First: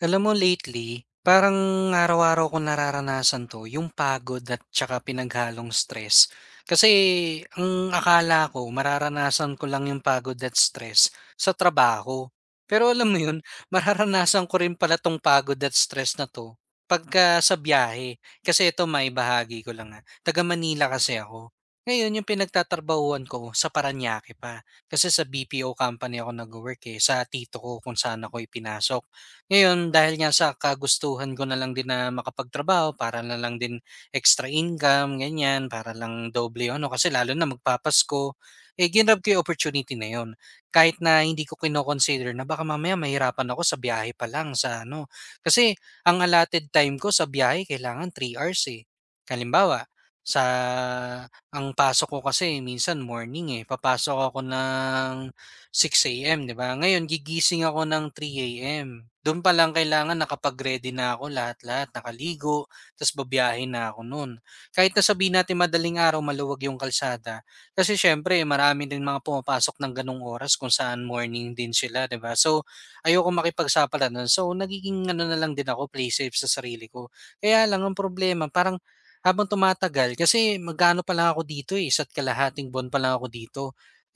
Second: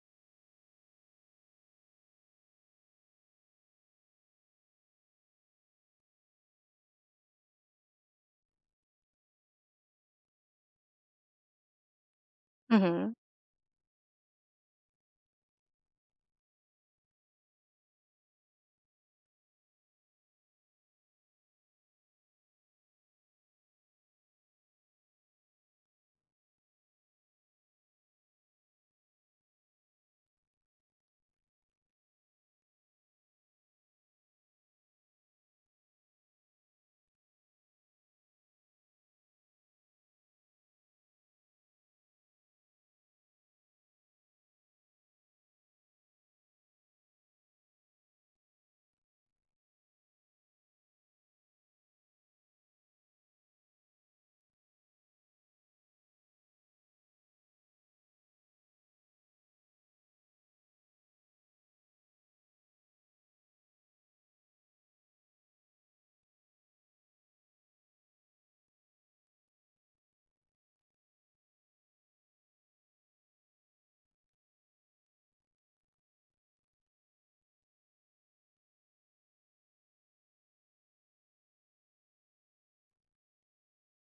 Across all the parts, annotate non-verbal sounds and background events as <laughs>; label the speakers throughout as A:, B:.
A: Alam mo lately, parang araw-araw ko nararanasan 'to, yung pagod at tsaka pinaghalong stress. Kasi ang akala ko mararanasan ko lang yung pagod at stress sa trabaho. Pero alam
B: Mhm.
A: mo yun, <laughs> mararanasan ko rin pala 'tong pagod at stress na 'to pagka sa biyahe. Kasi ito may bahagi ko lang, ah, taga Manila kasi ako. Ngayon yung pinagtatrabahuhan ko sa Parañaque pa. Kasi sa BPO company ako nagwo-work, eh, sa tito ko kung saan ako ipinasok. Ngayon dahil nga sa kagustuhan ko na lang din na makapagtrabaho para na lang din extra income ganyan, para lang doble yung ano kasi lalo na magpapasko, eh, ginrab ko yung opportunity na yun. Kahit na hindi ko kino-consider na baka mamaya mahirapan ako sa biyahe pa lang sa ano, kasi ang allotted time ko sa biyahe kailangan 3 hours, eh. Halimbawa, sa ang pasok ko kasi minsan morning, eh, papasok ako ng 6 a.m., 'di ba? Ngayon gigising ako ng 3 AM. Do'n pa lang kailangan nakapag-ready na ako lahat-lahat, nakaligo, ta's babiyahin na ako no'n. Kahit na sabihin natin madaling araw, maluwag yung kalsada, kasi siyempre marami din mga pumapasok ng gano'ng oras kung saan morning din sila, 'di ba? So, ayoko makipagsapala no'n. So, nagiging ano na lang din ako, play safe sa sarili ko. Kaya lang ang problema parang habang tumatagal kasi mag-aano pa lang ako dito, eh, isa't kalahating buwan pa lang ako dito.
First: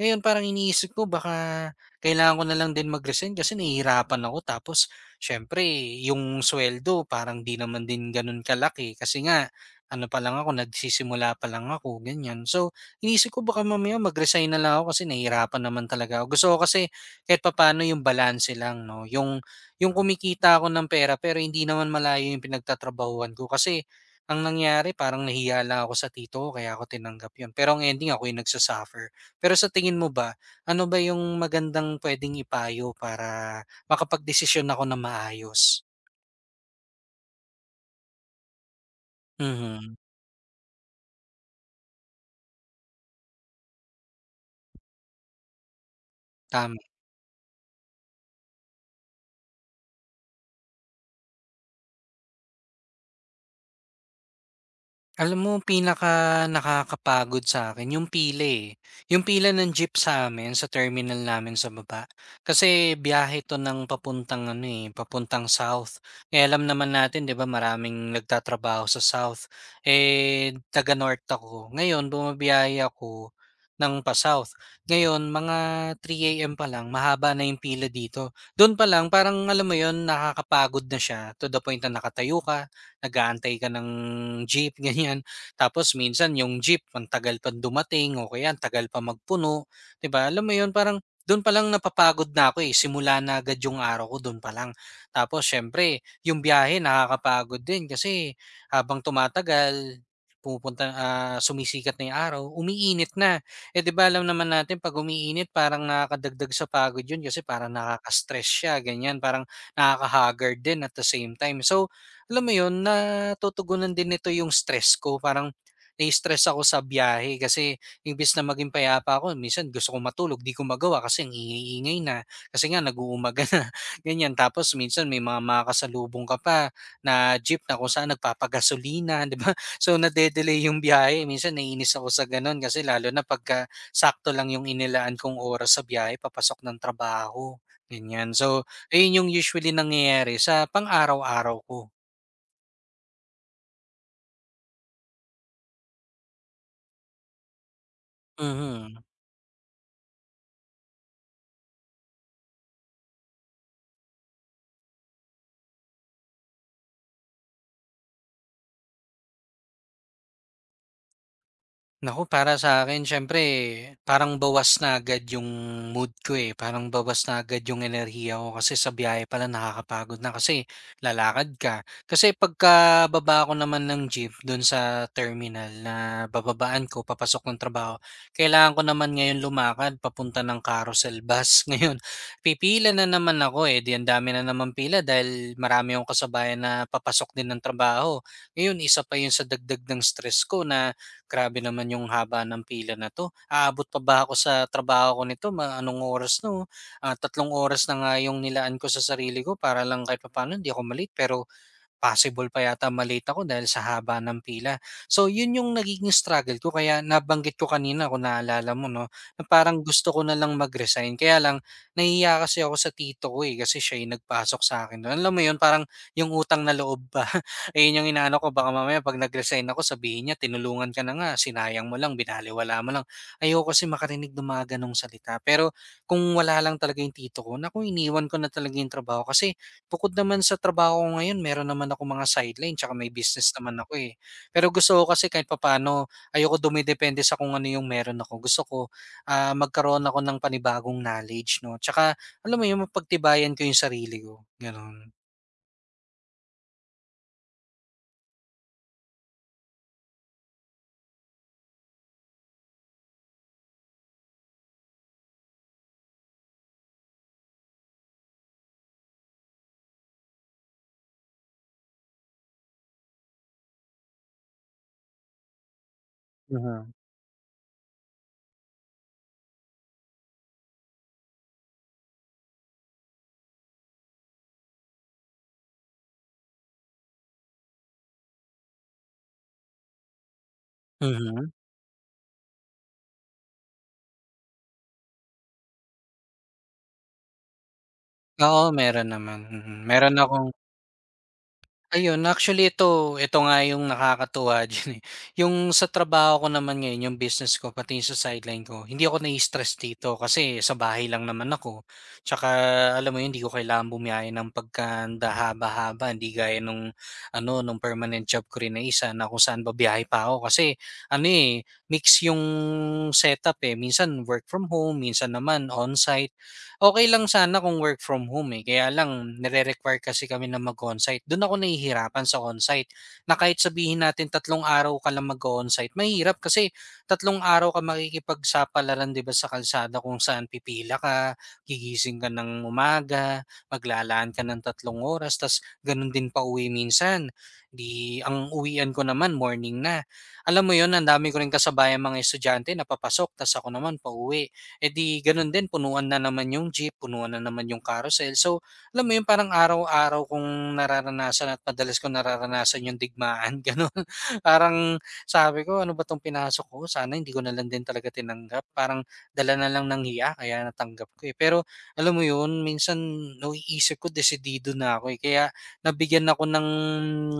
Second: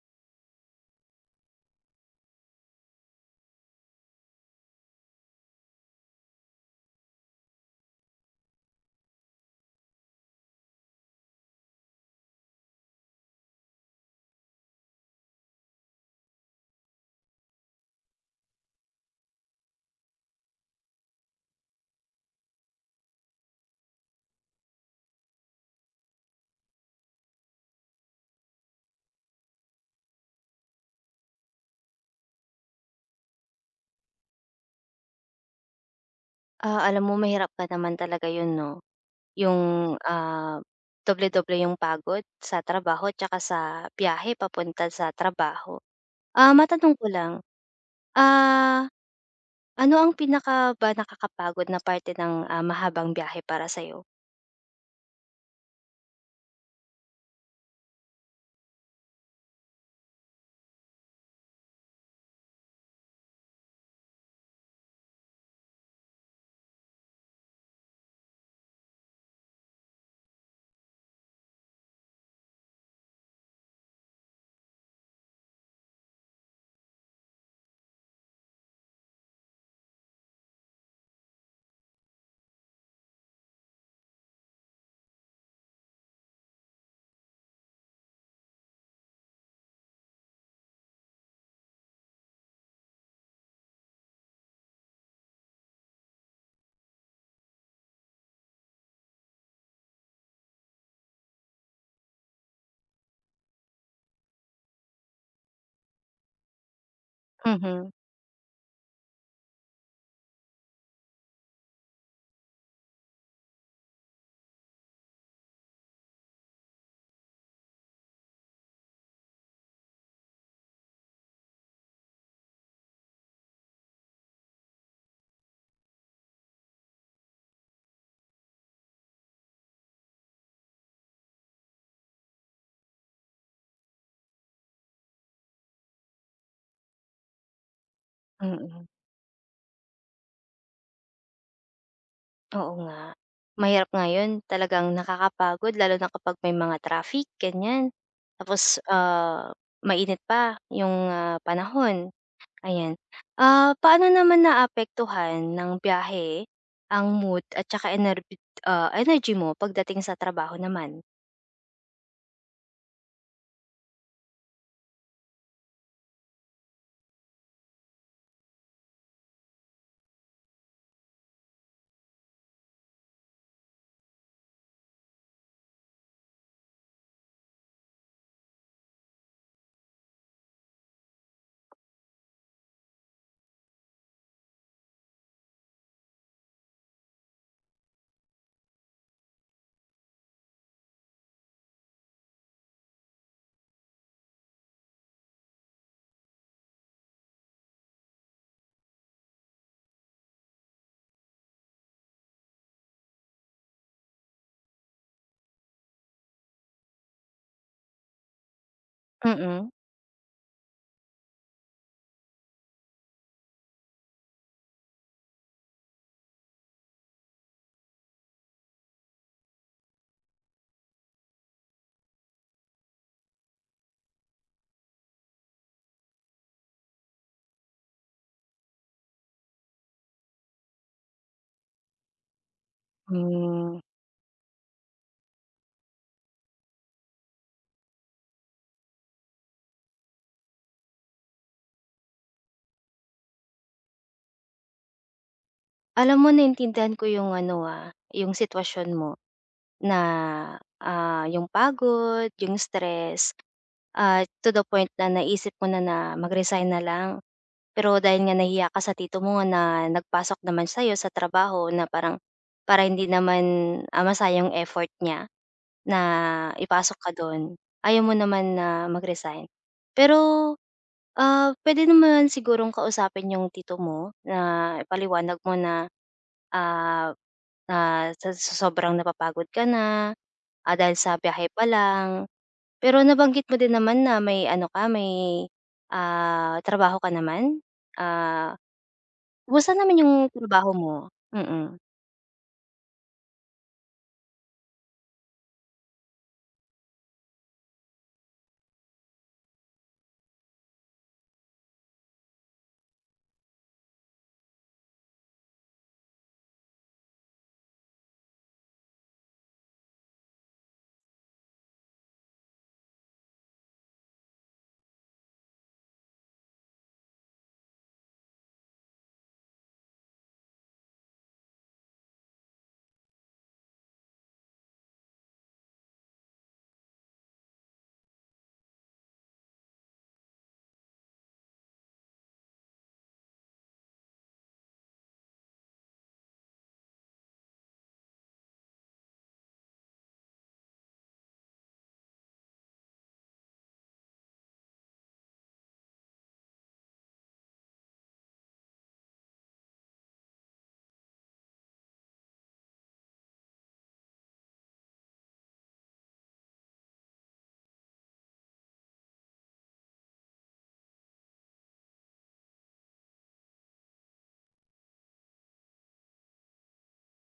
A: Ngayon parang iniisip ko baka kailangan ko na lang din mag-resign kasi nahihirapan ako tapos siyempre yung sweldo parang 'di naman din gano'n kalaki kasi nga ano pa lang ako, nagsisimula pa lang ako, ganyan. So, iniisip ko baka mamaya mag-resign na lang ako kasi nahihirapan naman talaga ako. Gusto ko kasi kahit papaano yung balanse lang, no? Yung kumikita ako ng pera pero hindi naman malayo yung pinagtatrabahuan ko kasi ang nangyari parang nahiya lang ako sa tito ko kaya ako tinanggap yun. Pero ang ending ako yung nagsasuffer. Pero sa tingin mo ba, ano ba yung magandang puwedeng ipayo para makapagdesisyon ako na maayos?
B: Alam mo mahirap pa naman talaga yun 'no, yung,
A: Mhm,
B: ah, doble-doble yung pagod sa trabaho tsaka sa biyahe papunta sa trabaho.
A: tama.
B: Matanong ko lang, ah, ano ang pinaka ba nakakapagod na parte ng, mahabang biyahe para sa'yo?
A: Alam mo pinaka nakakapagod sa akin yung pila, eh. Yung pila ng jeep sa'min sa terminal namin sa baba. Kasi biyahe 'to ng papuntang ano, eh, papuntang south. Eh, alam naman natin 'di ba maraming nagtatrabaho sa south. Eh, taga-north ako. Ngayon bumabiyahe ako ng pa-south. Ngayon mga 3 a.m. pa lang mahaba na yung pila dito. Dun pa lang parang alam mo yon nakakapagod na siya to the point na nakatayo ka, nag-aantay ka ng jeep, <laughs> ganyan. Tapos minsan yung jeep, ang tagal pa dumating o kaya ang tagal pa magpuno, 'di ba? Alam mo 'yun, parang doon pa lang napapagod na ako eh. Simula na agad yung araw ko doon pa lang. Tapos syempre, yung biyahe nakakapagod din kasi habang tumatagal, pupunta ah, sumisikat na yung araw, umiinit na. Eh 'di ba alam naman natin pag umiinit parang nakakadagdag sa pagod 'yun kasi parang
B: Mhm,
A: nakaka-stress siya, ganyan, parang nakaka-haggard din at the same time. So, alam mo yun, natutugunan din nito yung stress ko. Parang nai-stress ako sa biyahe kasi imbis na maging payapa ako, minsan gusto ko matulog, di ko magawa kasi ang ingay-ingay na. Kasi nga, nag-uumaga <laughs> na. Ganyan. Tapos minsan may mga makakasalubong ka pa na jeep na kung saan nagpapagasolina, <laughs> di ba? So, nade-delay yung biyahe. Minsan naiinis ako sa ganun kasi lalo na pagka sakto lang yung inilaan kong oras sa biyahe, papasok ng trabaho. Ganyan. So,
B: mm.
A: ayun yung usually nangyayari sa pang-araw-araw ko.
B: Oo nga. Mahirap ngayon talagang nakakapagod lalo na kapag may mga traffic, ganyan. Tapos,
A: Mhm.
B: mainit pa yung, panahon. Ayan. Paano naman naapektuhan ng biyahe ang mood at tsaka energy mo pagdating sa trabaho naman?
A: Naku, para sa akin, siyempre parang bawas na agad yung mood ko, eh, parang bawas na agad yung enerhiya ko kasi sa biyahe pa lang nakakapagod na kasi lalakad ka. Kasi pagkababa ko naman ng jeep dun sa terminal na bababaan ko papasok ng trabaho, kailangan ko naman ngayon lumakad papunta ng Carousel Bus. <laughs> Ngayon, pipila na naman ako, eh, 'di ang dami na namang pila dahil marami akong kasabayan na papasok din ng trabaho. Ngayon isa pa yun sa dagdag ng stress ko na grabe naman yung haba ng pila na 'to. Aabot pa ba ako sa trabaho ko nito mga anong oras 'no? Ah, 3 oras na nga yung nilaan ko sa sarili ko para lang kahit papaano hindi ako malit pero possible pa yata ma-late ako dahil sa haba ng pila. So, yun yung nagiging struggle ko kaya nabanggit ko kanina kung naalala mo 'no, na
B: Mm.
A: parang gusto ko na lang mag-resign kaya lang nahihiya kasi ako sa tito ko, eh, kasi siya yung nagpasok sa akin dun. Alam mo yun, parang yung utang na loob ba. <laughs> Ayun yung inaano ko baka mamaya 'pag nag-resign ako sabihin niya, "Tinulungan ka na nga, sinayang mo lang, binaliwala mo lang." Ayoko kasi makarinig ng mga gano'ng salita. Pero kung wala lang talaga yung tito ko, naku iniwan ko na talaga yung trabaho kasi bukod naman sa trabaho ko ngayon meron naman ako mga sideline tsaka may business
B: Hmm.
A: naman ako, eh. Pero gusto ko kasi kahit papaano ayoko dumidepende sa kung ano yung meron ako. Gusto ko, ah, magkaroon ako ng panibagong knowledge 'no, tsaka alam mo yun mapagtibayan ko yung sarili ko, gano'n.
B: Alam mo naintindihan ko yung ano, yung sitwasyon mo na, yung pagod, yung stress at to the point na naisip mo na na mag-resign na lang. Pero dahil nga nahiya ka sa tito mo na nagpasok naman sa'yo sa trabaho na parang para hindi naman, masayang effort niya, na
A: Mhm.
B: ipasok ka dun, ayaw mo naman na mag-resign. Pero, puwede naman sigurong kausapin yung tito mo na ipaliwanag mo na, ah, na sa sobrang napapagod ka na, dahil sa biyahe
A: Mhm.
B: pa lang. Pero nabanggit mo din naman na may ano ka, may, trabaho ka naman? Ah,
A: Oo, meron naman,
B: kumusta
A: mm.
B: naman yung
A: Meron akong
B: trabaho mo? Mm,
A: Ayun, actually ito ito nga yung nakakatuwa <laughs> diyan, eh. Yung sa trabaho ko naman ngayon, yung business ko pati yung sa sideline ko, hindi ako nai-stress dito kasi sa bahay lang naman ako. Tsaka alam mo yun, hindi ko kailangan bumiyahe ng pagkahanda haba-haba, hindi gaya nung ano, nung permanent job ko rin na isa na kung saan babiyahe pa ako kasi ano, eh, mix yung setup, eh. Minsan work from home, minsan naman on-site. Okay lang sana kung work from home, eh, kaya lang nire-require kasi kami na mag-onsite. Do'n ako nahihirapan sa onsite na kahit sabihin natin 3 araw ka lang mag onsite mahirap kasi 3 araw ka makikipagsapalaran, 'di ba, sa kalsada kung saan pipila ka, gigising ka ng umaga, maglalaan ka ng 3 oras ta's gano'n din pa uwi minsan. 'Di ang uwian ko naman morning na. Alam mo yon ang dami ko ring kasabayang mga estudyante na papasok ta's ako naman pauwi. Eh, di gano'n din punuan na naman yung jeep, punuan na naman yung carousel. So, alam mo yun parang araw-araw kong nararanasan at madalas kong nararanasan yung digmaan <laughs> gano'n. Parang sabi ko, "Ano ba 'tong pinasok ko? Sana hindi ko na lang din talaga tinanggap." Parang dala na lang ng hiya kaya natanggap ko, eh. Pero alam mo yun minsan nauiisip ko desidido na ako, eh. Kaya nabigyan ako ng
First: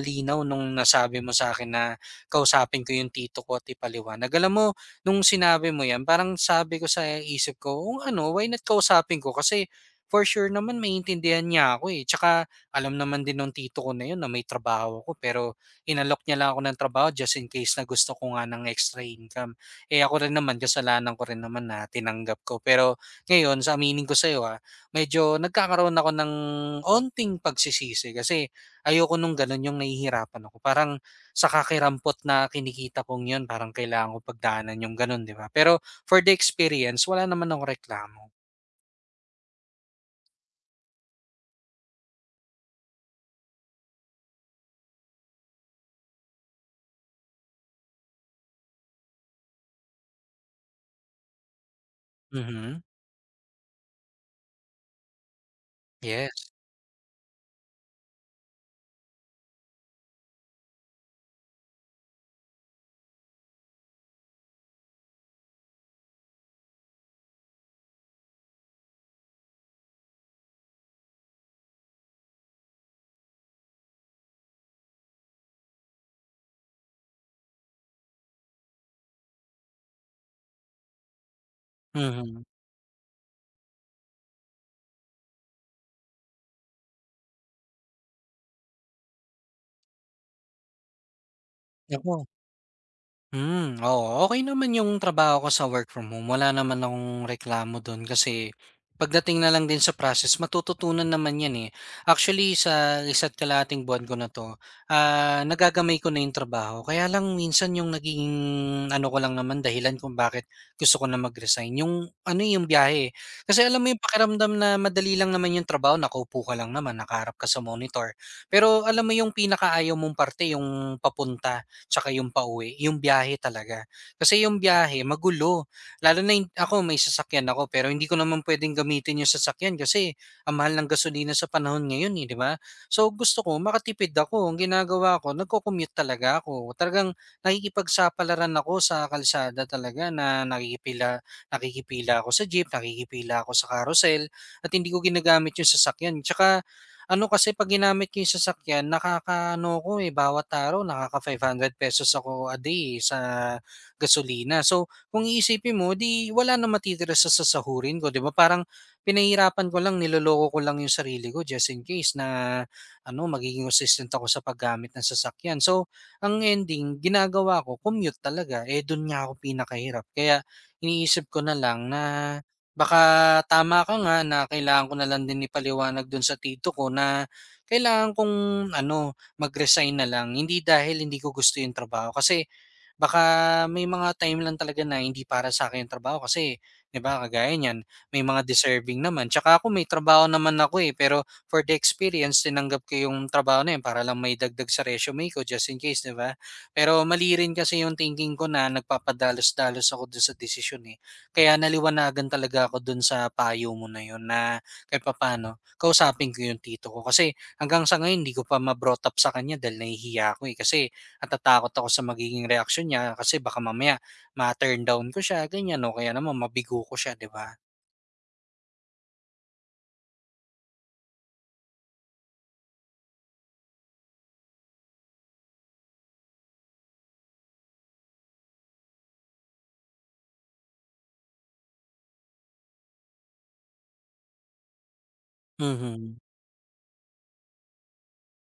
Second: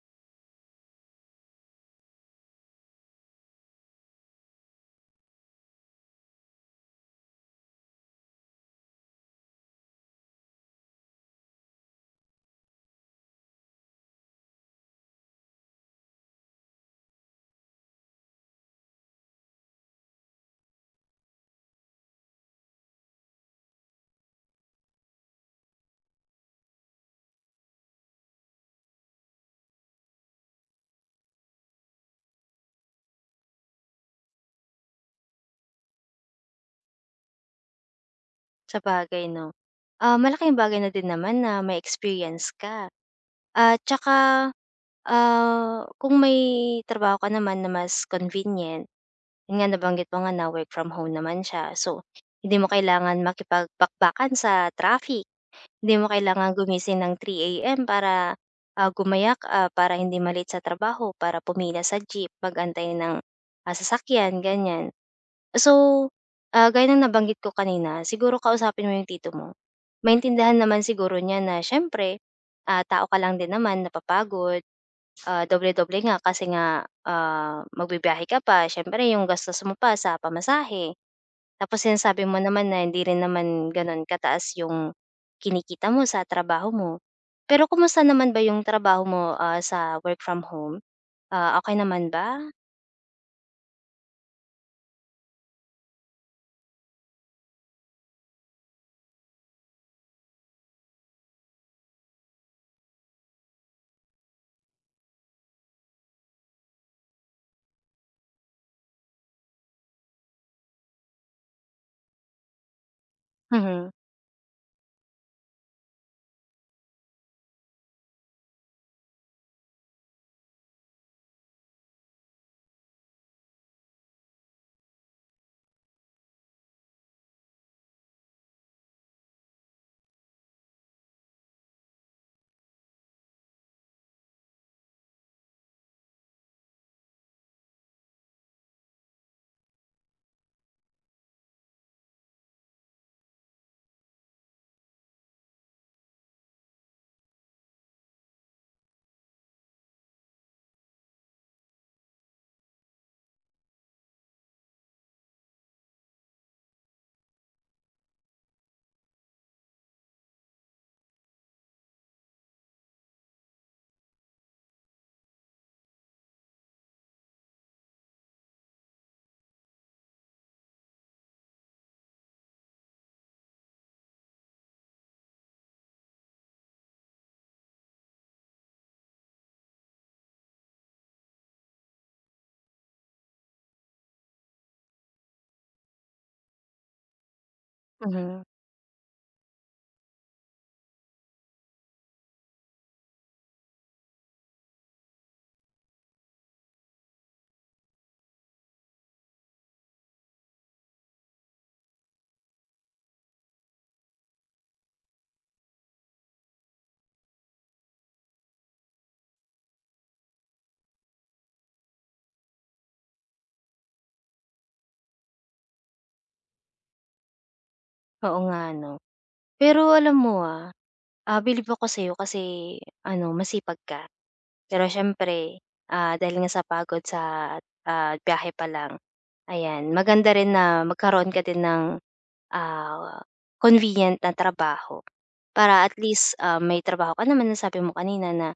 A: linaw nung nasabi mo sa akin na kausapin ko yung tito ko at ipaliwanag. Alam mo nung sinabi mo 'yan parang sabi ko sa isip ko, kung ano, why not kausapin ko kasi for sure naman maiintindihan niya ako, eh. Tsaka alam naman din ng tito ko na 'yun na may trabaho ko pero inalok niya lang ako ng trabaho just in case na gusto ko nga ng extra income. Eh, ako rin naman kasalanan ko rin naman na tinanggap ko. Pero ngayon sa aminin ko sa'yo, ah, medyo nagkakaroon ako ng onting pagsisisi kasi ayoko nung gano'n yung nahihirapan ako. Parang sa kakirampot na kinikita kong 'yun parang kailangan ko pagdaanan yung gano'n, 'di ba? Pero for the experience, wala naman akong reklamo.
B: sabagay 'no. Malaking bagay na din naman na may experience ka. At tsaka, kung may trabaho ka naman na mas convenient, yun nga nabanggit mo nga na work from home naman siya. So, hindi mo
A: Mhm.
B: kailangan makipagpakbakan sa traffic. Hindi mo
A: Yes.
B: kailangan gumising ng 3 AM para, gumayak, para hindi malit sa trabaho, para pumila sa jeep, sasakyan, ganyan. So, gaya ng nabanggit ko kanina, siguro kausapin mo yung tito mo. Maintindihan naman siguro niya na siyempre, tao ka lang din naman, napapagod, doble-doble nga kasi nga, magbibiyahe ka pa, siyempre yung gastos mo pa sa pamasahe. Tapos sinasabi mo
A: Mhm.
B: naman na hindi rin naman gano'n kataas yung kinikita mo sa trabaho mo. Pero kumusta naman ba yung trabaho mo, sa work from home? Okey naman
A: Naku.
B: ba?
A: Hmm, oo. Okey naman yung trabaho ko sa work from home, wala naman akong reklamo dun kasi pagdating na lang din sa process matututunan naman yan, eh. Actually sa isa't kalahating buwan ko na 'to, ah, nagagamay ko na yung trabaho kaya lang minsan yung naging ano ko lang naman dahilan kung bakit gusto ko na mag-resign yung ano, eh, yung biyahe, eh. Kasi alam
B: Mhm,
A: mo yung pakiramdam na madali lang naman yung trabaho nakaupo ka lang naman, nakaharap ka sa monitor. Pero alam mo yung pinakaayaw mong parte yung papunta. 'Tsaka yung pauwi, yung biyahe talaga. Kasi yung biyahe magulo, lalo na yung ako may sasakyan ako pero hindi ko naman pwedeng gamitin yung sasakyan kasi ang mahal ng gasolina sa panahon ngayon, eh, 'di ba? So, gusto ko makatipid ako, ang ginagawa ko nagco-commute talaga ako. Talagang nakikipagsapalaran ako sa kalsada talaga na nakikipila nakikipila ako sa jeep, nakikipila ako sa carousel at hindi ko ginagamit yung sasakyan. 'Tsaka ano kasi 'pag ginamit ko yung sasakyan nakakaano ko, eh, bawat araw nakaka-₱500 pesos ako a day, eh, sa gasolina. So, kung iisipin mo 'di wala na matitira sa sasahurin ko, 'di ba? Parang pinahihirapan ko lang, niloloko ko lang yung sarili ko just in case na ano, magiging consistent ako sa paggamit ng sasakyan. So, ang ending ginagawa ko commute talaga, eh, dun nga ako pinakahirap. Kaya iniisip ko na lang na baka tama ka nga na kailangan ko na lang din ipaliwanag do'n sa tito ko na kailangan kong ano, mag-resign na lang. Hindi dahil hindi ko gusto 'yung trabaho kasi baka may mga time lang talaga na hindi para sa'kin yung trabaho kasi 'di ba kagaya niyan, may
B: mhm.
A: mga deserving naman. Tsaka ako may trabaho naman ako, eh, pero for the experience tinanggap ko yung trabaho na yun para lang maidagdag sa resume ko just in case 'di ba? Pero mali rin kasi yung thinking ko na nagpapadalos-dalos ako dun sa desisyon, eh. Kaya naliwanagan talaga ako dun sa payo mo na yun na kahit papaano kausapin ko yung tito ko. Kasi hanggang sa ngayon hindi ko pa ma-brought up sa kanya dahil nahihiya ako, eh, kasi natatakot ako sa magiging reaksyon niya kasi baka mamaya ma-turn down ko siya ganyan o kaya naman mabigo ko siya, 'di ba?
B: Oo nga 'no. Pero alam mo, bilib ako sa'yo kasi ano masipag ka. Pero siyempre, dahil nga sa pagod sa, biyahe pa lang, ayan maganda rin na magkaroon ka din ng, ah, convenient na trabaho. Para at
A: Mhm.
B: least, may trabaho ka naman, nasabi mo kanina na,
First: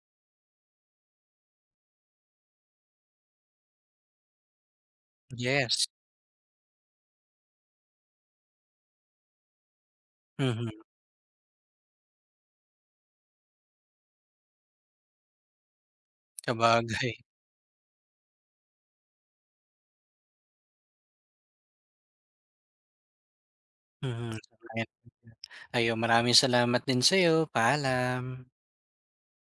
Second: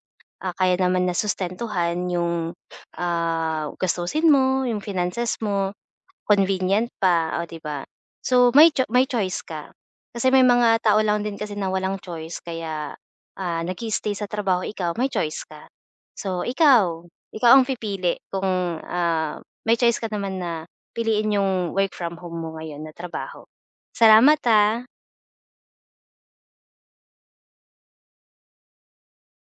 B: kaya naman na sustentuhan yung, gastusin mo, yung finances mo,
A: Yes.
B: convenient pa, o 'di ba? So, may choice ka. Kasi may mga
A: Mhm,
B: tao lang din kasi na walang choice kaya, nag stay sa trabaho, ikaw may choice ka. So, ikaw,
A: sabagay.
B: ikaw ang pipili kung, ah, may choice ka naman na piliin yung work from home mo ngayon na trabaho.
A: Mhm,
B: Salamat,
A: sang-ayon.
B: ah.
A: Ayun, maraming salamat din sa'yo. Paalam.